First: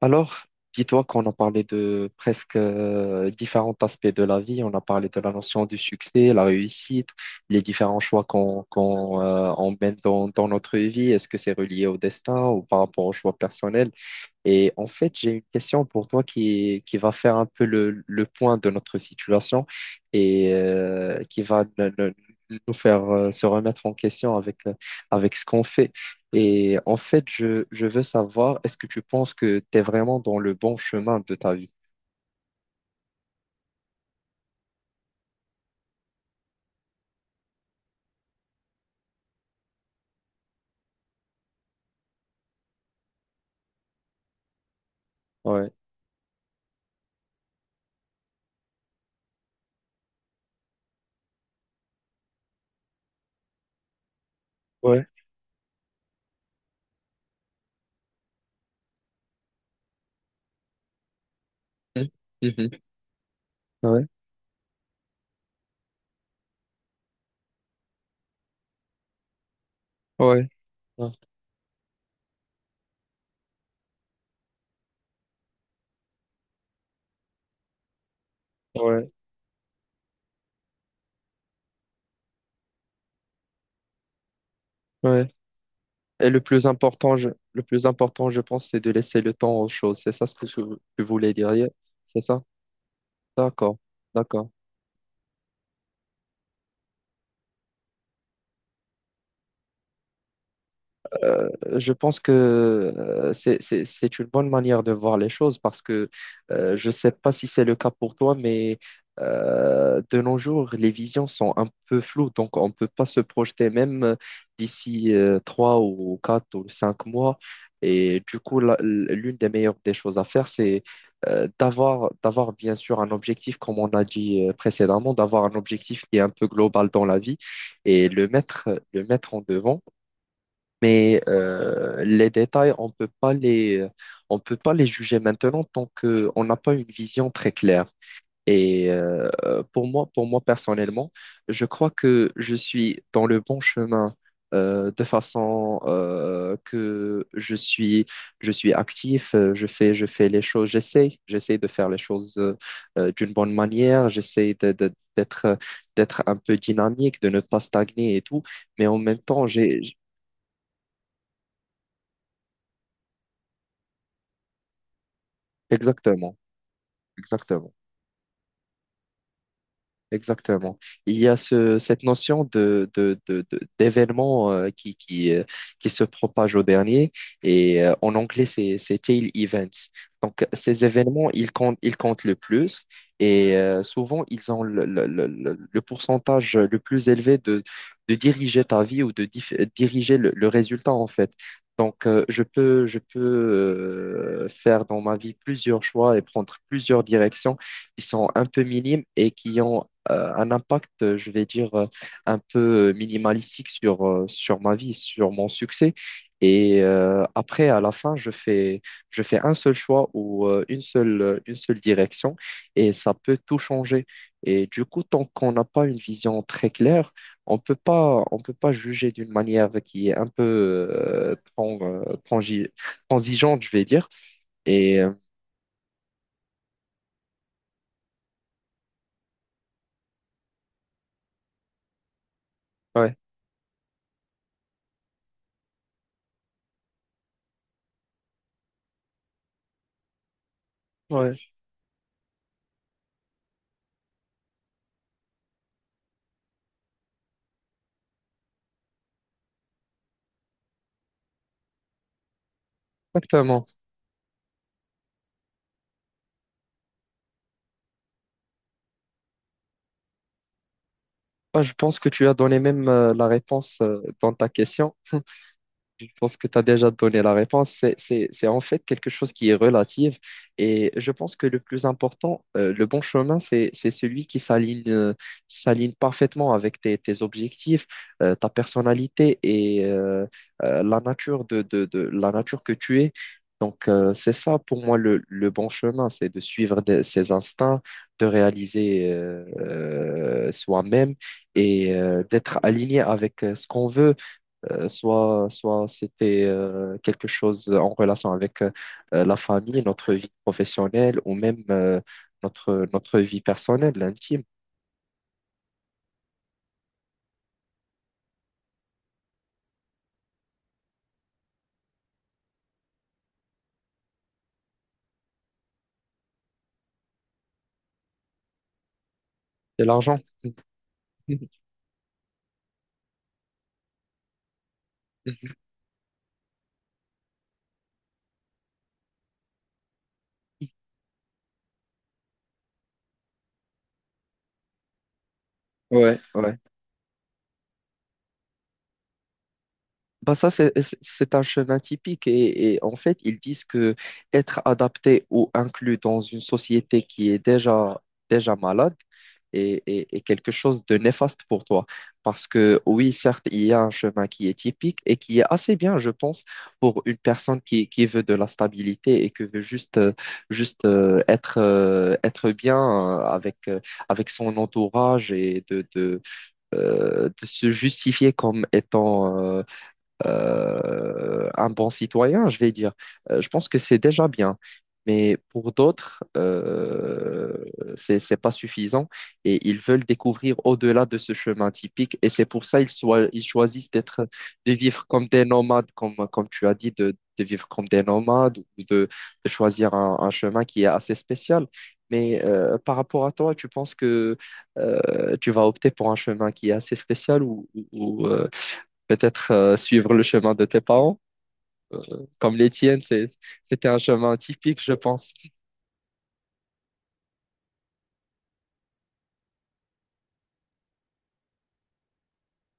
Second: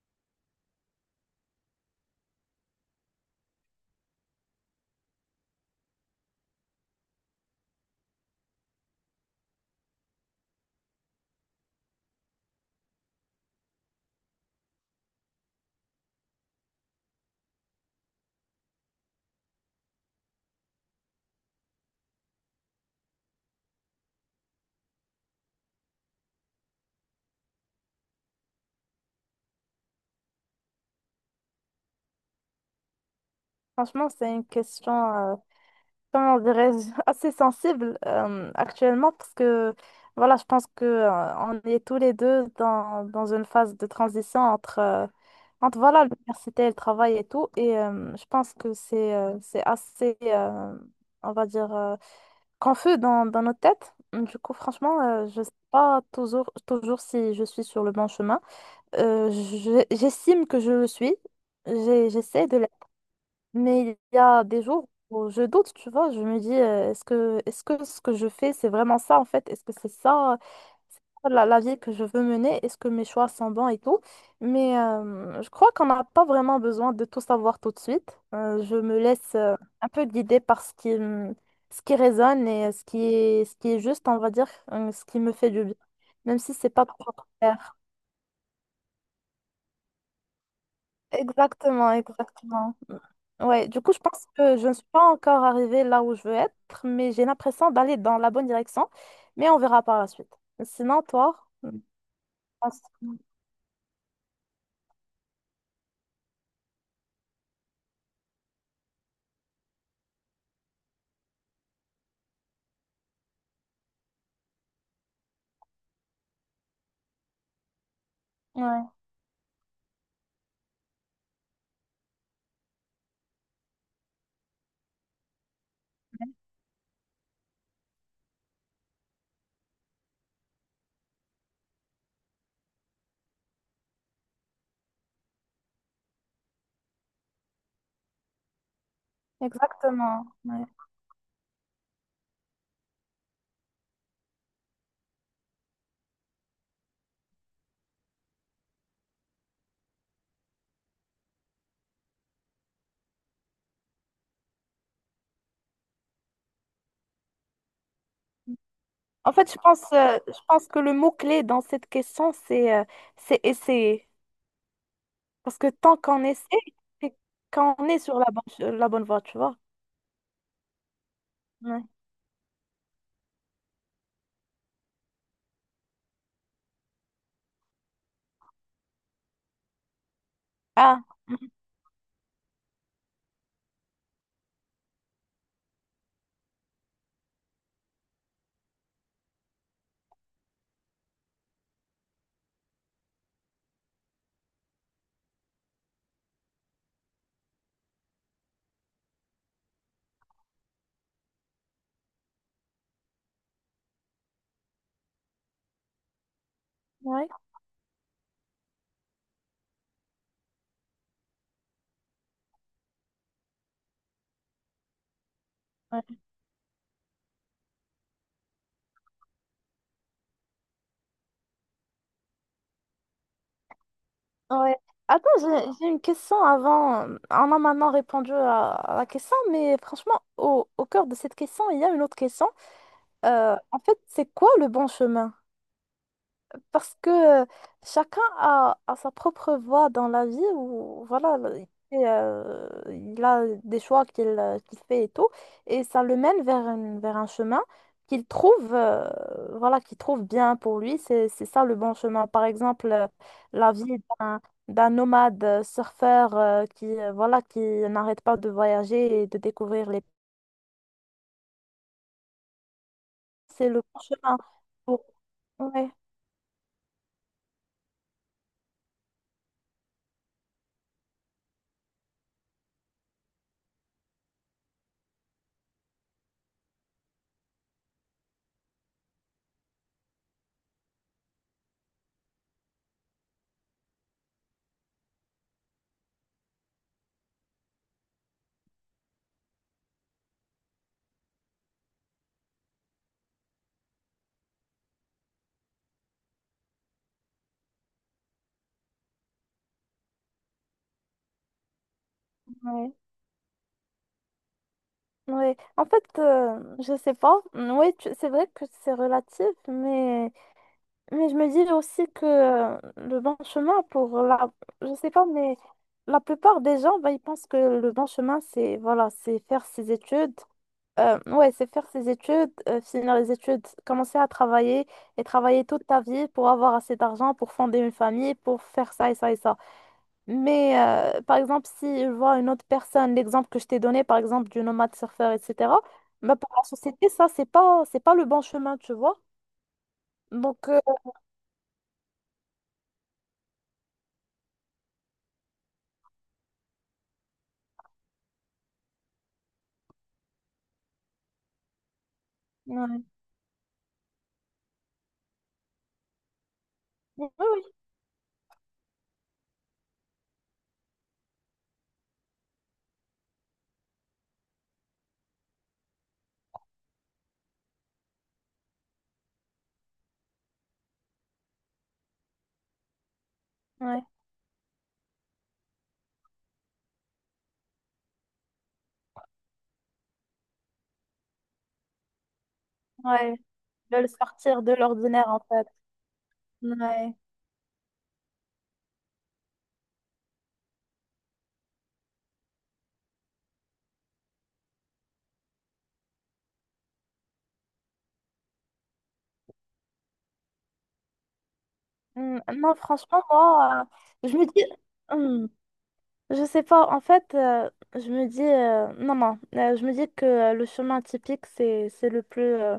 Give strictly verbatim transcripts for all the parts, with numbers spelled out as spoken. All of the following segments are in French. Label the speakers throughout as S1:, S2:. S1: Alors, dis-toi qu'on a parlé de presque euh, différents aspects de la vie. On a parlé de la notion du succès, la réussite, les différents choix qu'on qu'on euh, on mène dans, dans notre vie. Est-ce que c'est relié au destin ou par rapport aux choix personnels? Et en fait, j'ai une question pour toi qui, qui va faire un peu le, le point de notre situation et euh, qui va ne- ne- nous faire euh, se remettre en question avec, euh,, avec ce qu'on fait. Et en fait, je, je veux savoir, est-ce que tu penses que tu es vraiment dans le bon chemin de ta vie?
S2: Franchement, c'est une question, euh, comment dirais-je, assez sensible euh, actuellement parce que, voilà, je pense que euh, on est tous les deux dans, dans une phase de transition entre, euh,
S1: Ouais.
S2: entre voilà, l'université et le travail et tout. Et euh, je pense que c'est euh, c'est assez, euh, on va dire, euh, confus dans, dans nos têtes. Du coup, franchement,
S1: Ouais.
S2: euh, je sais pas toujours, toujours si je suis sur le bon chemin. Euh, je- j'estime que je le suis.
S1: Mhm.
S2: J'ai- J'essaie de
S1: Mhm.
S2: mais
S1: Ouais.
S2: il y a des jours où je doute, tu vois, je me dis, euh, est-ce que, est-ce que ce que je fais, c'est vraiment ça en fait? Est-ce que c'est ça,
S1: Ouais.
S2: c'est
S1: Ouais.
S2: ça la, la vie que je veux mener? Est-ce que mes choix sont bons et tout? Mais euh, je crois qu'on n'a pas vraiment besoin de tout savoir tout de suite. Euh, je me
S1: Ouais.
S2: laisse euh, un peu guider par ce qui, me- ce qui résonne et ce qui est, ce qui est juste, on va dire, euh, ce qui
S1: Ouais.
S2: me fait du bien,
S1: Et
S2: même
S1: le
S2: si
S1: plus
S2: c'est pas trop
S1: important, je, le
S2: clair.
S1: plus important, je pense, c'est de laisser le temps aux choses. C'est ça ce que tu tu voulais dire, hier?
S2: Exactement,
S1: C'est ça?
S2: exactement. Ouais,
S1: D'accord,
S2: du coup, je pense
S1: d'accord.
S2: que je ne suis pas encore arrivée là où je veux être, mais j'ai l'impression d'aller dans la bonne direction, mais on verra par la suite. Sinon, toi? je
S1: Je pense que
S2: pense-
S1: euh, c'est, c'est, c'est une bonne manière de voir les choses parce que euh, je ne sais pas si c'est le cas pour toi, mais euh, de nos jours, les visions sont un peu floues, donc on ne peut pas se projeter même euh, d'ici euh, trois ou quatre ou cinq mois. Et du coup, la-
S2: Ouais,
S1: l'une des meilleures des choses à faire, c'est euh, d'avoir, d'avoir bien sûr un objectif, comme on a dit euh, précédemment, d'avoir un objectif qui est un peu global dans la vie et le mettre, le mettre en devant mais euh, les détails, on peut pas les, on peut pas les juger maintenant tant que on n'a pas une vision très claire. Et euh, pour moi,
S2: exactement.
S1: pour moi
S2: Ouais.
S1: personnellement, je crois que je suis dans le bon chemin euh, de façon euh, que je suis, je suis actif, euh, je fais, je fais les choses, j'essaie, j'essaie de faire les choses euh, euh, d'une bonne manière, j'essaie de- de- d'être, d'être un peu dynamique, de ne pas stagner et tout. Mais en même
S2: En
S1: temps,
S2: fait, je
S1: j'ai,
S2: pense, euh, je pense que le mot-clé dans cette question, c'est euh, c'est essayer. Parce que tant qu'on
S1: Exactement.
S2: essaie, c'est
S1: Exactement.
S2: qu'on est sur la bonne, la bonne voie, tu vois.
S1: Exactement. Il y a ce,
S2: Ouais.
S1: cette notion de, de, de, de- d'événement euh, qui, qui, euh, qui se propage au dernier et euh, en anglais, c'est, c'est tail events. Donc, ces
S2: Ah,
S1: événements, ils comptent, ils comptent le plus et euh, souvent, ils ont le, le, le, le le pourcentage le plus élevé de, de diriger ta vie ou de dif- diriger le, le résultat, en fait. Donc, euh, je peux, je peux euh, faire dans ma vie plusieurs choix et prendre plusieurs directions qui sont un peu minimes et qui ont euh, un impact, euh, je vais dire, euh, un peu euh, minimalistique sur, euh, sur ma vie, sur mon succès. Et euh,
S2: ouais.
S1: après, à la fin, je fais, je fais un seul choix ou euh, une seule, euh, une seule direction et ça peut tout changer. Et du coup, tant qu'on n'a pas une vision très claire, on peut pas, on peut pas juger d'une manière qui est un peu euh, tran- euh, transi- transigeante, je vais dire.
S2: Ouais.
S1: Et euh,
S2: Attends, j'ai j'ai une question avant. On a maintenant répondu à, à la question, mais franchement, au, au cœur de cette question, il y a une autre question.
S1: ouais,
S2: Euh, en fait, c'est quoi le bon chemin? Parce que euh, chacun a, a sa propre voie dans la vie où voilà,
S1: ouais,
S2: et, euh, il a des choix qu'il euh, qu'il fait et tout, et ça le mène vers, une- vers un chemin qu'il trouve, euh, voilà, qu'il trouve bien pour lui. C'est, c'est ça le bon chemin. Par exemple, euh,
S1: exactement.
S2: la vie d'un, d'un nomade euh, surfeur euh, qui, euh, voilà, qui n'arrête pas de voyager et de découvrir les...
S1: Ah, je pense que tu as donné même euh, la
S2: C'est
S1: réponse
S2: le
S1: euh,
S2: bon
S1: dans
S2: chemin.
S1: ta question.
S2: pour- Ouais,
S1: Je pense que tu as déjà donné la réponse. C'est, c'est, c'est en fait quelque chose qui est relative. Et je pense que le plus important, euh, le bon chemin, c'est, c'est celui qui s'aligne, euh, s'aligne parfaitement avec tes, tes objectifs, euh, ta personnalité et euh, euh, la nature de, de, de- la nature que tu es. Donc, euh, c'est ça pour moi le, le bon chemin, c'est de suivre des- ses instincts, de réaliser euh, euh, soi-même et euh, d'être aligné avec euh, ce qu'on veut euh, soit soit c'était euh, quelque chose en relation avec euh, la famille, notre vie professionnelle ou même euh, notre,
S2: ouais.
S1: notre vie personnelle, intime.
S2: Oui en fait, euh, je sais pas. Oui, c'est vrai que c'est relatif, mais, mais je me dis aussi que euh, le bon chemin pour la... Je sais pas, mais la plupart des gens, bah, ils pensent que le bon chemin, c'est voilà, c'est faire
S1: C'est
S2: ses
S1: l'argent.
S2: études. Euh, ouais, c'est faire ses études, euh, finir les études, commencer à travailler et travailler toute ta vie pour avoir assez d'argent, pour fonder une famille, pour faire ça et ça et ça. Mais euh, par exemple, si je vois une autre personne, l'exemple que je t'ai donné, par exemple, du nomade surfeur, et cetera,
S1: Ouais,
S2: bah, pour
S1: ouais.
S2: la société, ça, c'est pas, c'est pas le bon chemin, tu vois.
S1: Bah ça,
S2: Donc,
S1: c'est
S2: euh,
S1: c'est- un chemin typique et, et en fait, ils disent que être adapté ou inclus dans une société qui est déjà, déjà malade est, est- est quelque chose de néfaste pour toi. Parce que
S2: ouais.
S1: oui, certes, il y a un chemin qui est typique et qui est assez bien, je pense, pour une
S2: Oui,
S1: personne
S2: oui,
S1: qui, qui veut de la stabilité et qui veut juste, euh, juste euh, être, euh, être bien euh, avec, euh, avec son entourage et de, de, euh, de se justifier comme étant... euh, euh, un bon citoyen, je vais dire. Euh, je pense que c'est
S2: ouais,
S1: déjà bien. Mais pour d'autres, euh, c'est, c'est pas suffisant et ils veulent découvrir au-delà de ce chemin typique et c'est pour ça ils, soi-
S2: ouais.
S1: ils choisissent
S2: De le
S1: d'être,
S2: sortir
S1: de
S2: de
S1: vivre comme
S2: l'ordinaire, en
S1: des
S2: fait.
S1: nomades, comme, comme tu as dit,
S2: Ouais.
S1: de, de vivre comme des nomades ou de, de choisir un, un chemin qui est assez spécial. Mais euh, par rapport à toi, tu penses que euh, tu vas opter pour un chemin qui est assez spécial ou, ou, peut-être euh, suivre le chemin de tes parents, euh,
S2: Mm,
S1: comme les
S2: non,
S1: tiennes,
S2: franchement,
S1: c'est,
S2: moi,
S1: c'était un
S2: euh,
S1: chemin
S2: je me dis,
S1: typique, je pense.
S2: hmm, je sais pas, en fait, euh, je me dis, euh, non, non, euh, je me dis que euh, le chemin typique, c'est, c'est le plus, euh,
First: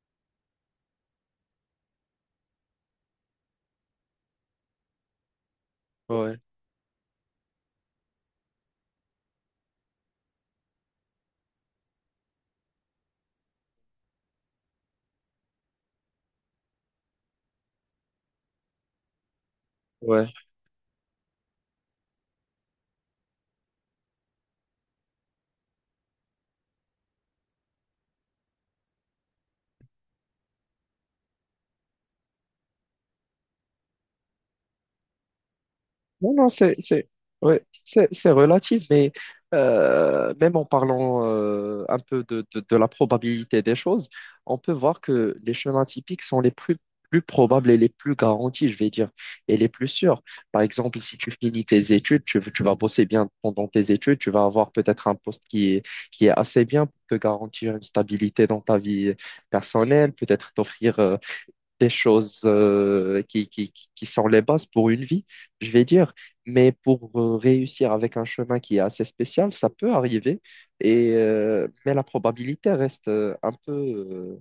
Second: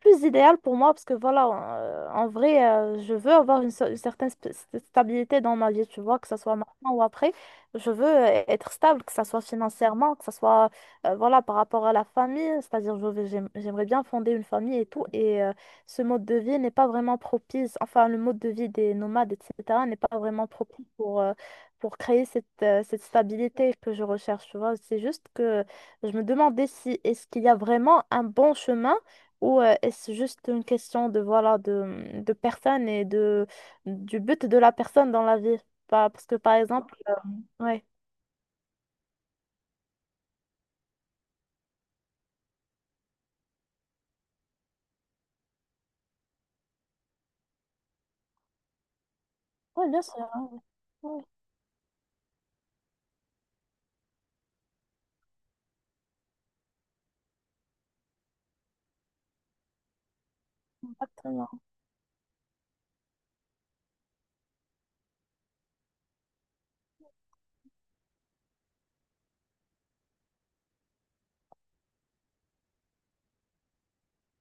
S2: plus idéal pour moi parce que voilà, en, euh, en vrai, euh, je veux avoir une, so- une certaine sp- st- stabilité dans ma vie, tu vois, que ce
S1: Ouais,
S2: soit maintenant ou après. Je veux euh, être stable, que ce soit financièrement, que ce soit euh, voilà, par rapport à la famille, c'est-à-dire je veux- j'aime- j'aimerais bien fonder une famille et tout. Et euh, ce mode de vie n'est pas vraiment propice, enfin, le mode de vie des nomades, et cetera, n'est pas
S1: ouais.
S2: vraiment propice pour, euh, pour créer cette, euh, cette stabilité que je recherche, tu vois. C'est juste que je me demandais si est-ce qu'il y a vraiment un bon chemin ou euh, est-ce juste une question de, voilà, de, de personne et de, du but de la personne dans la vie? Pas- Parce
S1: Non,
S2: que
S1: non,
S2: par
S1: c'est,
S2: exemple,
S1: c'est, ouais,
S2: ouais.
S1: c'est, c'est relatif, mais euh, même en parlant euh, un peu de, de, de la probabilité des choses, on peut voir que les chemins typiques sont les plus, plus probables et les plus garantis, je vais dire, et les plus
S2: Oui, bien
S1: sûrs.
S2: sûr, hein.
S1: Par exemple, si
S2: Oui,
S1: tu finis tes études, tu, tu vas bosser bien pendant tes études, tu vas avoir peut-être un poste qui est, qui est assez bien pour te garantir une stabilité dans ta vie euh, personnelle, peut-être t'offrir euh,
S2: exactement.
S1: des choses euh, qui, qui, qui sont les bases pour une vie, je vais dire. Mais pour euh, réussir avec un chemin qui est assez spécial, ça peut arriver. Et, euh, mais la probabilité reste euh, un peu, euh,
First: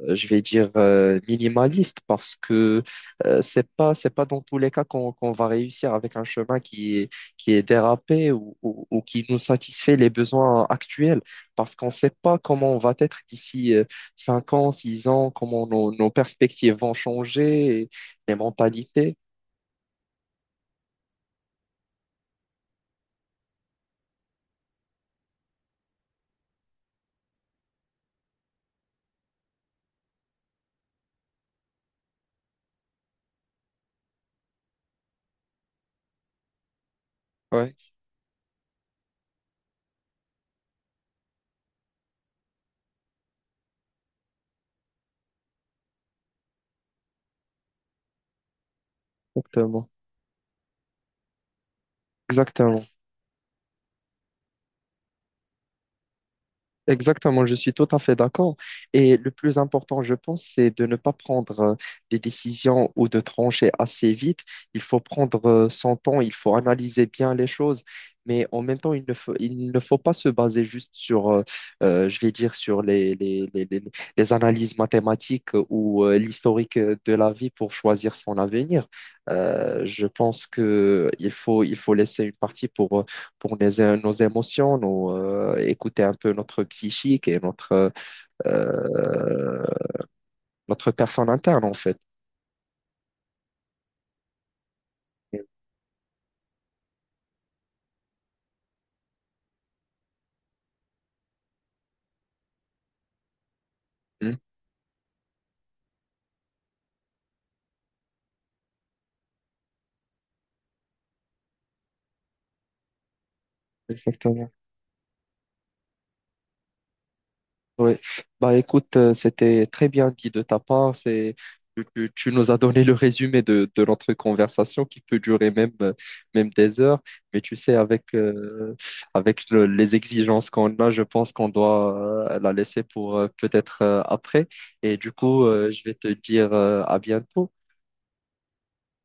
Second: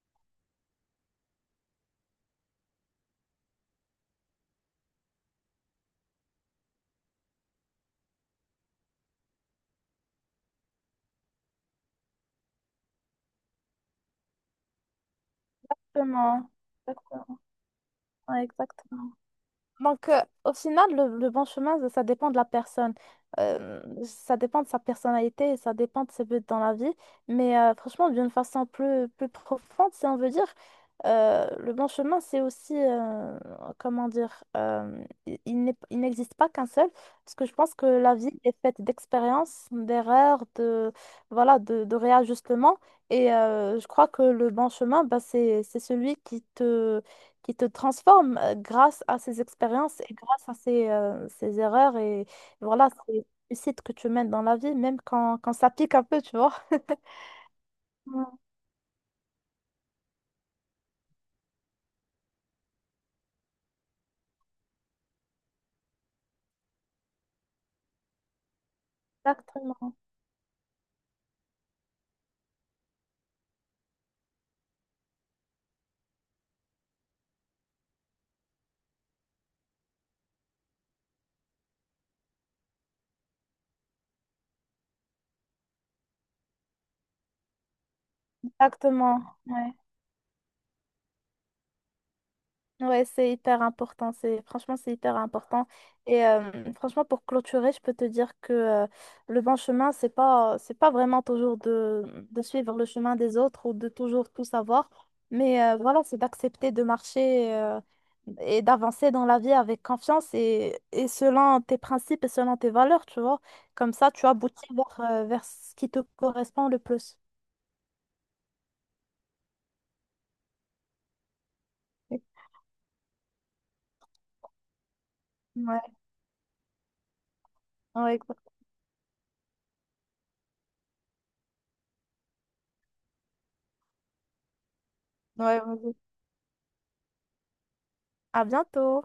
S1: euh, je vais dire euh, minimaliste parce que euh, c'est pas c'est pas dans tous les cas qu'on qu'on va réussir avec un chemin qui est qui est dérapé ou, ou, ou qui nous satisfait les besoins actuels parce qu'on sait pas comment on va être d'ici euh, cinq ans, six ans, comment nos, nos
S2: Exactement.
S1: perspectives vont
S2: Exactement.
S1: changer, et les
S2: Ouais, exactement.
S1: mentalités.
S2: Donc, euh, au final, le, le bon chemin, ça ça dépend de la personne. Euh, ça dépend de sa personnalité, ça dépend de ses buts dans la vie. Mais euh, franchement, d'une façon plus, plus profonde, si on veut dire, euh, le bon chemin, c'est aussi, euh, comment dire, euh, il, il n'est- il n'existe pas qu'un seul, parce que je pense
S1: Ouais,
S2: que la vie est faite d'expériences, d'erreurs, de, voilà, de, de réajustements. Et euh, je crois que le bon chemin, bah, c'est, c'est celui qui te qui te transforme euh, grâce à ces
S1: exactement.
S2: expériences et grâce à ces, euh, ces erreurs. Et
S1: Exactement.
S2: voilà, c'est réussite que tu mènes dans la vie, même quand, quand ça pique un peu, tu vois.
S1: Exactement, je suis tout à fait
S2: Ouais.
S1: d'accord. Et le plus important, je pense, c'est de ne pas prendre euh, des décisions ou de trancher assez vite. Il faut prendre euh, son temps, il faut analyser bien les choses, mais en même temps, il ne faut, il ne faut
S2: Exactement.
S1: pas se baser juste sur, euh, euh, je vais dire, sur les, les, les, les- les analyses mathématiques euh, ou euh, l'historique euh, de la vie pour choisir son avenir. Euh, je pense que il faut, il faut laisser une partie pour euh, pour les- nos émotions, nous, euh, écouter un peu notre psychique et notre,
S2: Exactement.
S1: euh,
S2: Ouais.
S1: notre personne interne, en fait.
S2: Ouais, c'est hyper important. C'est franchement, c'est hyper important. Et euh, franchement, pour clôturer, je peux te dire que euh, le bon chemin, c'est pas, c'est pas vraiment toujours de, de suivre le chemin des autres ou de toujours
S1: Mhm.
S2: tout savoir. Mais euh, voilà, c'est d'accepter de marcher euh, et d'avancer dans la vie avec confiance et, et selon tes principes et selon tes valeurs, tu vois. Comme ça, tu
S1: Exactement.
S2: aboutis vers, euh, vers ce qui te correspond le plus.
S1: Oui. Bah, écoute, euh, c'était très bien dit de ta part. C'est, tu, tu-
S2: Ouais,
S1: tu nous as donné le résumé de, de notre conversation qui peut durer même, euh, même des heures. Mais tu sais, avec,
S2: ouais, exact-
S1: euh, avec le- les exigences qu'on a, je pense qu'on doit euh, la laisser pour euh, peut-être euh, après. Et du coup,
S2: ouais,
S1: euh, je
S2: vas-y.
S1: vais te dire euh, à bientôt.
S2: À bientôt.